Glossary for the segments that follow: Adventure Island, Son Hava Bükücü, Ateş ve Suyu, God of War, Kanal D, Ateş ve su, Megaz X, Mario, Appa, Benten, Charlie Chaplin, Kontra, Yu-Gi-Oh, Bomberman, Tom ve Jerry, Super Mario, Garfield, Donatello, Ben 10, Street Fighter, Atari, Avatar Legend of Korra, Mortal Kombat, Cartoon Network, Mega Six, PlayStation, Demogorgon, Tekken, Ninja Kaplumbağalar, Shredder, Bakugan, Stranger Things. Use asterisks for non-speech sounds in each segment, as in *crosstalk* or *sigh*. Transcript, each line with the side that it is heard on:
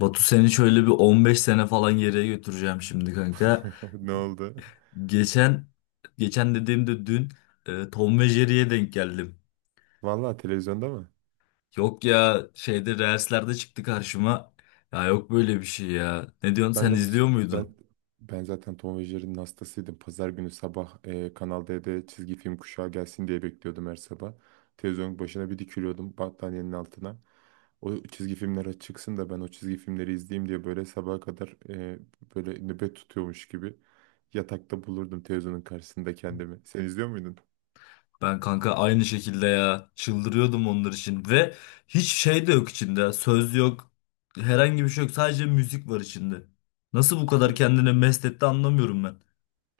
left: Batu seni şöyle bir 15 sene falan geriye götüreceğim şimdi kanka.
right: *laughs* Ne oldu?
left: Geçen geçen dediğimde dün Tom ve Jerry'ye denk geldim.
right: Vallahi televizyonda mı?
left: Yok ya şeyde Reels'lerde çıktı karşıma. Ya yok böyle bir şey ya. Ne diyorsun
right: Ben
left: sen
right: de bu
left: izliyor
right: s- ben
left: muydun?
right: ben zaten Tom ve Jerry'nin hastasıydım. Pazar günü sabah Kanal D'de çizgi film kuşağı gelsin diye bekliyordum her sabah. Televizyonun başına bir dikiliyordum battaniyenin altına. O çizgi filmler çıksın da ben o çizgi filmleri izleyeyim diye böyle sabaha kadar böyle nöbet tutuyormuş gibi yatakta bulurdum televizyonun karşısında kendimi. Sen izliyor muydun?
left: Ben kanka aynı şekilde ya çıldırıyordum onlar için ve hiç şey de yok içinde. Söz yok. Herhangi bir şey yok. Sadece müzik var içinde. Nasıl bu kadar kendine mest etti anlamıyorum ben.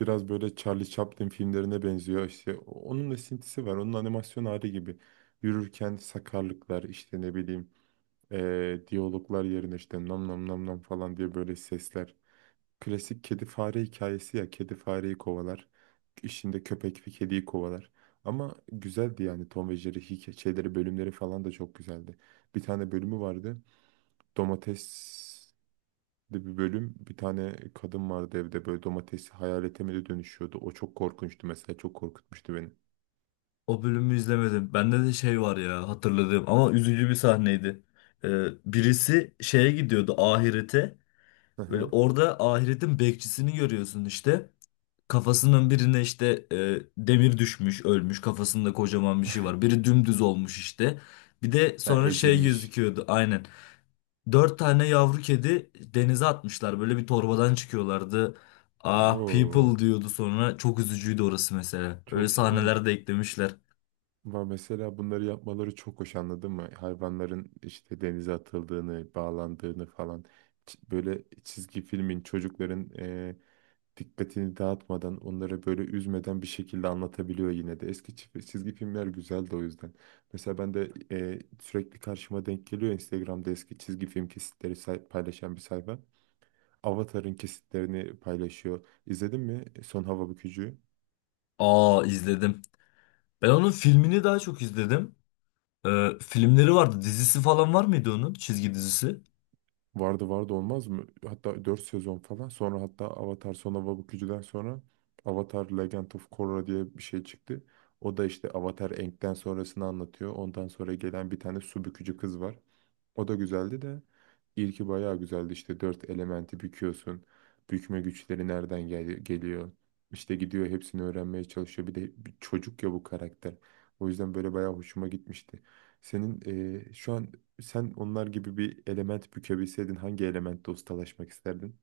right: Biraz böyle Charlie Chaplin filmlerine benziyor. İşte onun esintisi var. Onun animasyon hali gibi. Yürürken sakarlıklar işte ne bileyim diyaloglar yerine işte nam nam nam nam falan diye böyle sesler. Klasik kedi fare hikayesi ya. Kedi fareyi kovalar. İşinde köpek bir kediyi kovalar. Ama güzeldi yani Tom ve Jerry hikayeleri bölümleri falan da çok güzeldi. Bir tane bölümü vardı. Domates de bir bölüm bir tane kadın vardı evde böyle domatesi hayalete mi de dönüşüyordu. O çok korkunçtu mesela çok korkutmuştu beni.
left: O bölümü izlemedim. Bende de şey var ya hatırladığım ama üzücü bir sahneydi. Birisi şeye gidiyordu ahirete.
right: Hı
left: Böyle
right: hı.
left: orada ahiretin bekçisini görüyorsun işte. Kafasının birine işte demir düşmüş, ölmüş. Kafasında kocaman bir şey var. Biri dümdüz olmuş işte. Bir de
right: Ha,
left: sonra şey
right: ezilmiş.
left: gözüküyordu aynen. Dört tane yavru kedi denize atmışlar. Böyle bir torbadan çıkıyorlardı. Ah
right: Oo,
left: people diyordu sonra. Çok üzücüydü orası mesela. Öyle
right: çok
left: sahneler de eklemişler.
right: var mesela bunları yapmaları çok hoş anladın mı? Hayvanların işte denize atıldığını, bağlandığını falan. Böyle çizgi filmin çocukların dikkatini dağıtmadan, onları böyle üzmeden bir şekilde anlatabiliyor yine de. Eski çizgi filmler güzeldi o yüzden. Mesela ben de sürekli karşıma denk geliyor Instagram'da eski çizgi film kesitleri paylaşan bir sayfa. Avatar'ın kesitlerini paylaşıyor. İzledin mi Son Hava Bükücü'yü?
left: Aa izledim. Ben onun filmini daha çok izledim. Filmleri vardı. Dizisi falan var mıydı onun? Çizgi dizisi.
right: Vardı olmaz mı? Hatta 4 sezon falan. Sonra hatta Avatar Son Hava Bükücü'den sonra Avatar Legend of Korra diye bir şey çıktı. O da işte Avatar Aang'den sonrasını anlatıyor. Ondan sonra gelen bir tane su bükücü kız var. O da güzeldi de ilki bayağı güzeldi işte dört elementi büküyorsun. Bükme güçleri nereden geliyor? İşte gidiyor hepsini öğrenmeye çalışıyor. Bir de bir çocuk ya bu karakter. O yüzden böyle bayağı hoşuma gitmişti. Senin şu an sen onlar gibi bir element bükebilseydin hangi elementte ustalaşmak isterdin?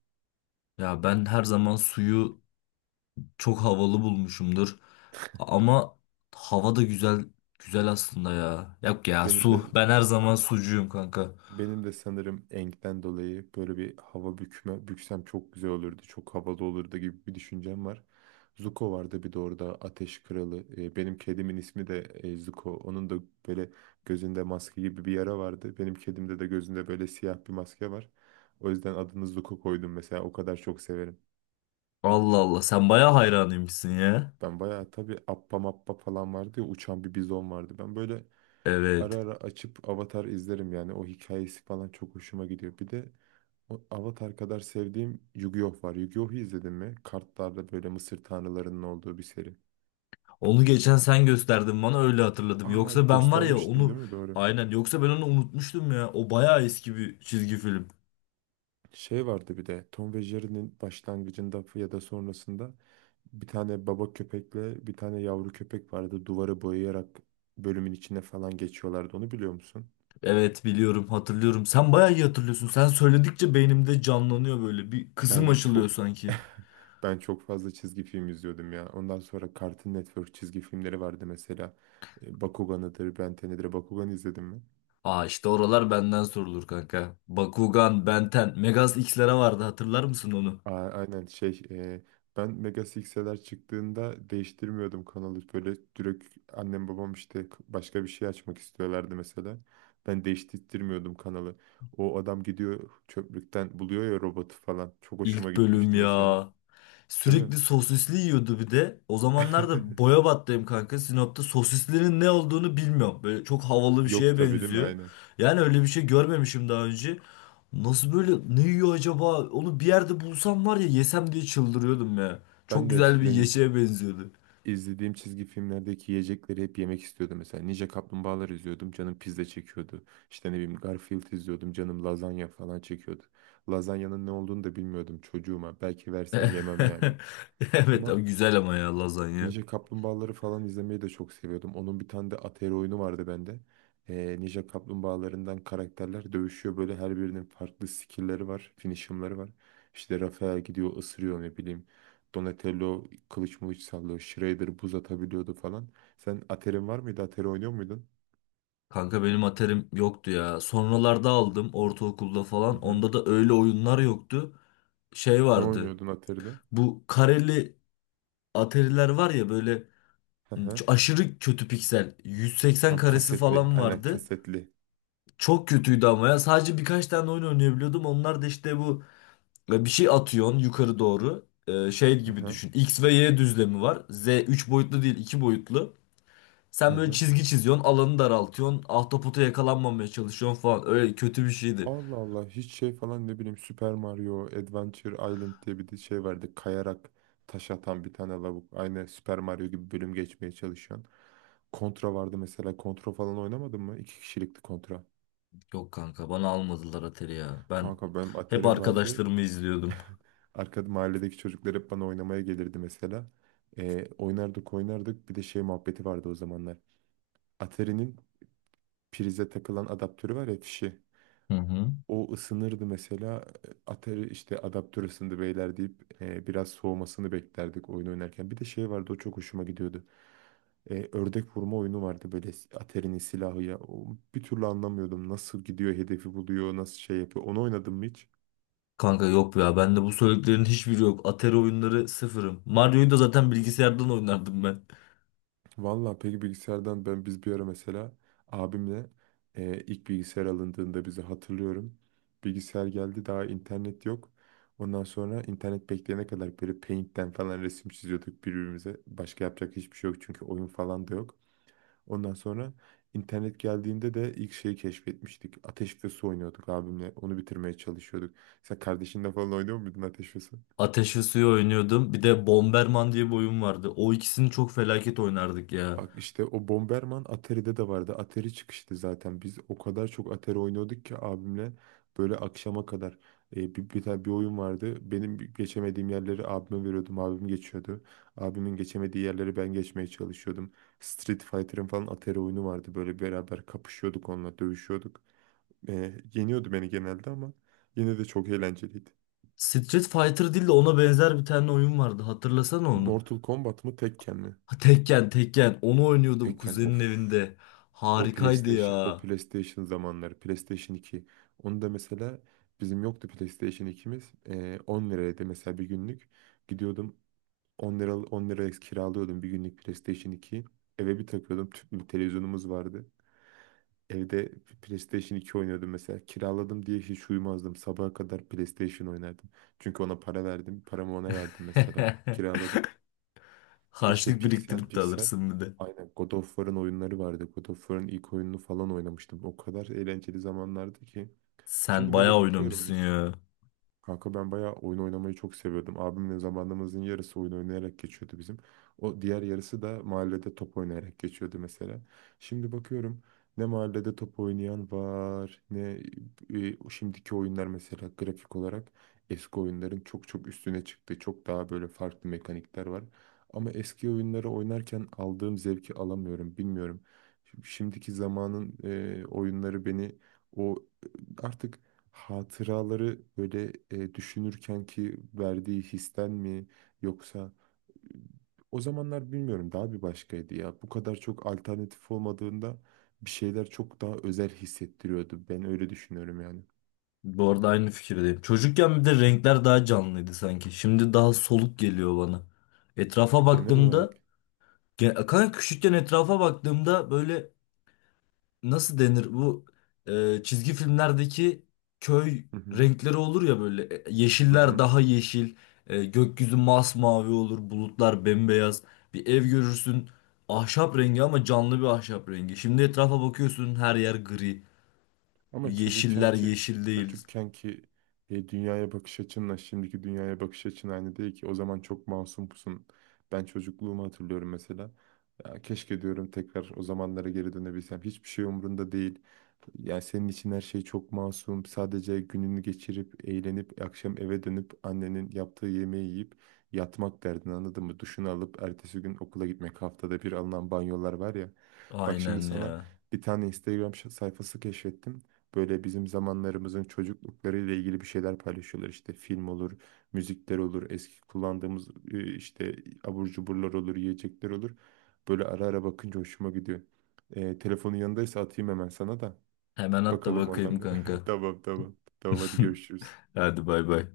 left: Ya ben her zaman suyu çok havalı bulmuşumdur. Ama hava da güzel güzel aslında ya. Yok ya
right: Benim
left: su.
right: de
left: Ben her zaman sucuyum kanka.
right: Benim de sanırım enkten dolayı böyle bir hava bükme, büksem çok güzel olurdu, çok havalı olurdu gibi bir düşüncem var. Zuko vardı bir de orada Ateş Kralı. Benim kedimin ismi de Zuko. Onun da böyle gözünde maske gibi bir yara vardı. Benim kedimde de gözünde böyle siyah bir maske var. O yüzden adını Zuko koydum mesela. O kadar çok severim.
left: Allah Allah sen baya hayranıymışsın ya.
right: Ben bayağı tabii Appa Mappa falan vardı ya uçan bir bizon vardı. Ben böyle ara
left: Evet.
right: ara açıp Avatar izlerim yani. O hikayesi falan çok hoşuma gidiyor. Bir de o Avatar kadar sevdiğim Yu-Gi-Oh var. Yu-Gi-Oh'u izledin mi? Kartlarda böyle Mısır tanrılarının olduğu bir seri.
left: Onu geçen sen gösterdin bana öyle hatırladım.
right: Aa
left: Yoksa ben var ya
right: göstermiştim
left: onu
right: değil mi? Doğru.
left: aynen, yoksa ben onu unutmuştum ya. O baya eski bir çizgi film.
right: Şey vardı bir de Tom ve Jerry'nin başlangıcında ya da sonrasında bir tane baba köpekle bir tane yavru köpek vardı. Duvarı boyayarak bölümün içine falan geçiyorlardı. Onu biliyor musun?
left: Evet biliyorum, hatırlıyorum. Sen bayağı iyi hatırlıyorsun. Sen söyledikçe beynimde canlanıyor böyle. Bir kızım
right: Ben
left: açılıyor
right: çok
left: sanki.
right: *laughs* ben çok fazla çizgi film izliyordum ya. Ondan sonra Cartoon Network çizgi filmleri vardı mesela. Bakugan'ıdır, Ben 10'idir. Bakugan izledin mi?
left: Aa işte oralar benden sorulur kanka. Bakugan, Benten, Megaz X'lere vardı, hatırlar mısın onu?
right: Aynen şey ben Mega Six'ler çıktığında değiştirmiyordum kanalı böyle direkt annem babam işte başka bir şey açmak istiyorlardı mesela ben değiştirmiyordum kanalı. O adam gidiyor çöplükten buluyor ya robotu falan çok hoşuma
left: İlk bölüm
right: gitmişti mesela,
left: ya.
right: değil mi?
left: Sürekli sosisli yiyordu bir de. O zamanlar da
right: *laughs*
left: boya battıyım kanka. Sinop'ta sosislerin ne olduğunu bilmiyorum. Böyle çok havalı bir
right: Yok
left: şeye
right: tabii değil mi,
left: benziyor.
right: aynen.
left: Yani öyle bir şey görmemişim daha önce. Nasıl böyle ne yiyor acaba? Onu bir yerde bulsam var ya yesem diye çıldırıyordum ya. Çok
right: Ben de
left: güzel bir
right: eskiden
left: yeşeğe benziyordu.
right: İzlediğim çizgi filmlerdeki yiyecekleri hep yemek istiyordum. Mesela Ninja Kaplumbağalar izliyordum, canım pizza çekiyordu. İşte ne bileyim Garfield izliyordum, canım lazanya falan çekiyordu. Lazanyanın ne olduğunu da bilmiyordum çocuğuma. Belki versen yemem yani.
left: *laughs* Evet
right: Ama
left: ama güzel ama ya lazanya.
right: Ninja Kaplumbağaları falan izlemeyi de çok seviyordum. Onun bir tane de Atari oyunu vardı bende. Ninja Kaplumbağalarından karakterler dövüşüyor. Böyle her birinin farklı skill'leri var, finisher'ları var. İşte Rafael gidiyor ısırıyor ne bileyim. Donatello kılıç mılıç sallıyor. Shredder buz atabiliyordu falan. Sen Atari'nin var mıydı? Atari oynuyor muydun?
left: Kanka benim aterim yoktu ya. Sonralarda aldım ortaokulda
right: Hı
left: falan.
right: hı.
left: Onda da öyle oyunlar yoktu. Şey
right: Ne
left: vardı.
right: oynuyordun Atari'de?
left: Bu kareli Atari'ler var ya böyle
right: Hı hı.
left: aşırı kötü piksel. 180
right: Tam
left: karesi
right: kasetli.
left: falan
right: Aynen
left: vardı.
right: kasetli.
left: Çok kötüydü ama ya. Sadece birkaç tane oyun oynayabiliyordum. Onlar da işte bu bir şey atıyorsun yukarı doğru. E, şey
right: Hı
left: gibi
right: hı.
left: düşün. X ve Y düzlemi var. Z 3 boyutlu değil, 2 boyutlu.
right: Hı
left: Sen böyle
right: hı.
left: çizgi çiziyorsun, alanı daraltıyorsun, ahtapota yakalanmamaya çalışıyorsun falan. Öyle kötü bir şeydi.
right: Allah Allah hiç şey falan ne bileyim Super Mario Adventure Island diye bir de şey vardı. Kayarak taş atan bir tane lavuk. Aynı Super Mario gibi bölüm geçmeye çalışıyorsun. Kontra vardı mesela. Kontra falan oynamadın mı? İki kişilikti kontra.
left: Yok kanka bana almadılar Atari ya. Ben
right: Kanka benim
left: hep
right: Atari'm vardı.
left: arkadaşlarımı izliyordum.
right: Arkada mahalledeki çocuklar hep bana oynamaya gelirdi mesela. Oynardık. Bir de şey muhabbeti vardı o zamanlar. Atari'nin prize takılan adaptörü var ya fişi.
left: Hı hı.
right: O ısınırdı mesela. Atari işte adaptör ısındı beyler deyip biraz soğumasını beklerdik oyun oynarken. Bir de şey vardı o çok hoşuma gidiyordu. Ördek vurma oyunu vardı böyle Atari'nin silahı ya. O, bir türlü anlamıyordum nasıl gidiyor hedefi buluyor nasıl şey yapıyor. Onu oynadım mı hiç?
left: Kanka yok ya bende bu söylediklerin hiçbiri yok. Atari oyunları sıfırım. Mario'yu da zaten bilgisayardan oynardım ben.
right: Vallahi peki bilgisayardan ben biz bir ara mesela abimle ilk bilgisayar alındığında bizi hatırlıyorum. Bilgisayar geldi daha internet yok. Ondan sonra internet bekleyene kadar böyle Paint'ten falan resim çiziyorduk birbirimize. Başka yapacak hiçbir şey yok çünkü oyun falan da yok. Ondan sonra internet geldiğinde de ilk şeyi keşfetmiştik. Ateş ve su oynuyorduk abimle. Onu bitirmeye çalışıyorduk. Sen kardeşinle falan oynuyor muydun Ateş ve su?
left: Ateş ve Suyu oynuyordum. Bir de Bomberman diye bir oyun vardı. O ikisini çok felaket oynardık ya.
right: Bak işte o Bomberman Atari'de de vardı. Atari çıkıştı zaten. Biz o kadar çok Atari oynuyorduk ki abimle böyle akşama kadar. Bir tane bir oyun vardı. Benim geçemediğim yerleri abime veriyordum. Abim geçiyordu. Abimin geçemediği yerleri ben geçmeye çalışıyordum. Street Fighter'ın falan Atari oyunu vardı. Böyle beraber kapışıyorduk onunla, dövüşüyorduk. E, Yeniyordu beni genelde ama yine de çok eğlenceliydi.
left: Street Fighter değil de ona benzer bir tane oyun vardı. Hatırlasana onu.
right: Mortal Kombat mı Tekken mi?
left: Ha, Tekken onu oynuyordum
right: Tekken
left: kuzenin
right: of.
left: evinde.
right: O
left: Harikaydı
right: PlayStation, o
left: ya.
right: PlayStation zamanları, PlayStation iki. Onu da mesela bizim yoktu PlayStation ikimiz. 10 liraydı mesela bir günlük. Gidiyordum 10 lira 10 liraya kiralıyordum bir günlük PlayStation 2'yi. Eve bir takıyordum. Tüplü bir televizyonumuz vardı. Evde PlayStation iki oynuyordum mesela. Kiraladım diye hiç uyumazdım. Sabaha kadar PlayStation oynardım. Çünkü ona para verdim. Paramı ona verdim mesela.
left: *laughs*
right: Kiraladım. Bir de şey
left: Harçlık
right: piksel
left: biriktirip de
right: piksel.
left: alırsın bir de.
right: Aynen God of War'ın oyunları vardı. God of War'ın ilk oyununu falan oynamıştım. O kadar eğlenceli zamanlardı ki.
left: Sen
right: Şimdi
left: bayağı
right: böyle bakıyorum.
left: oynamışsın ya.
right: Kanka ben bayağı oyun oynamayı çok seviyordum. Abimle zamanımızın yarısı oyun oynayarak geçiyordu bizim. O diğer yarısı da mahallede top oynayarak geçiyordu mesela. Şimdi bakıyorum ne mahallede top oynayan var ne şimdiki oyunlar mesela grafik olarak eski oyunların çok çok üstüne çıktı. Çok daha böyle farklı mekanikler var. Ama eski oyunları oynarken aldığım zevki alamıyorum bilmiyorum. Şimdiki zamanın oyunları beni o e, artık hatıraları böyle düşünürken ki verdiği histen mi yoksa e, o zamanlar bilmiyorum daha bir başkaydı ya. Bu kadar çok alternatif olmadığında bir şeyler çok daha özel hissettiriyordu. Ben öyle düşünüyorum yani.
left: Bu arada aynı fikirdeyim. Çocukken bir de renkler daha canlıydı sanki. Şimdi daha soluk geliyor bana. Etrafa
right: Genel olarak.
left: baktığımda, kanka küçükken etrafa baktığımda böyle nasıl denir bu çizgi filmlerdeki köy
right: Hı hı.
left: renkleri olur ya böyle. E,
right: Hı
left: yeşiller
right: hı.
left: daha yeşil, gökyüzü masmavi olur, bulutlar bembeyaz. Bir ev görürsün, ahşap rengi ama canlı bir ahşap rengi. Şimdi etrafa bakıyorsun her yer gri,
right: Ama
left: yeşiller
right: çocukkenki
left: yeşil değil.
right: çocukkenki dünyaya bakış açınla şimdiki dünyaya bakış açın aynı değil ki. O zaman çok masum pusun. Ben çocukluğumu hatırlıyorum mesela. Ya, keşke diyorum tekrar o zamanlara geri dönebilsem. Hiçbir şey umurunda değil. Yani senin için her şey çok masum. Sadece gününü geçirip, eğlenip, akşam eve dönüp annenin yaptığı yemeği yiyip yatmak derdin anladın mı? Duşunu alıp ertesi gün okula gitmek. Haftada bir alınan banyolar var ya. Bak şimdi
left: Aynen
right: sana
left: ya.
right: bir tane Instagram sayfası keşfettim. Böyle bizim zamanlarımızın çocukluklarıyla ilgili bir şeyler paylaşıyorlar. İşte film olur, müzikler olur, eski kullandığımız işte abur cuburlar olur, yiyecekler olur. Böyle ara ara bakınca hoşuma gidiyor. Telefonun yanındaysa atayım hemen sana da.
left: Hemen at da
right: Bakalım
left: bakayım
right: oradan bir.
left: kanka.
right: *laughs* Tamam. Tamam hadi
left: *laughs*
right: görüşürüz.
left: Hadi bay bay.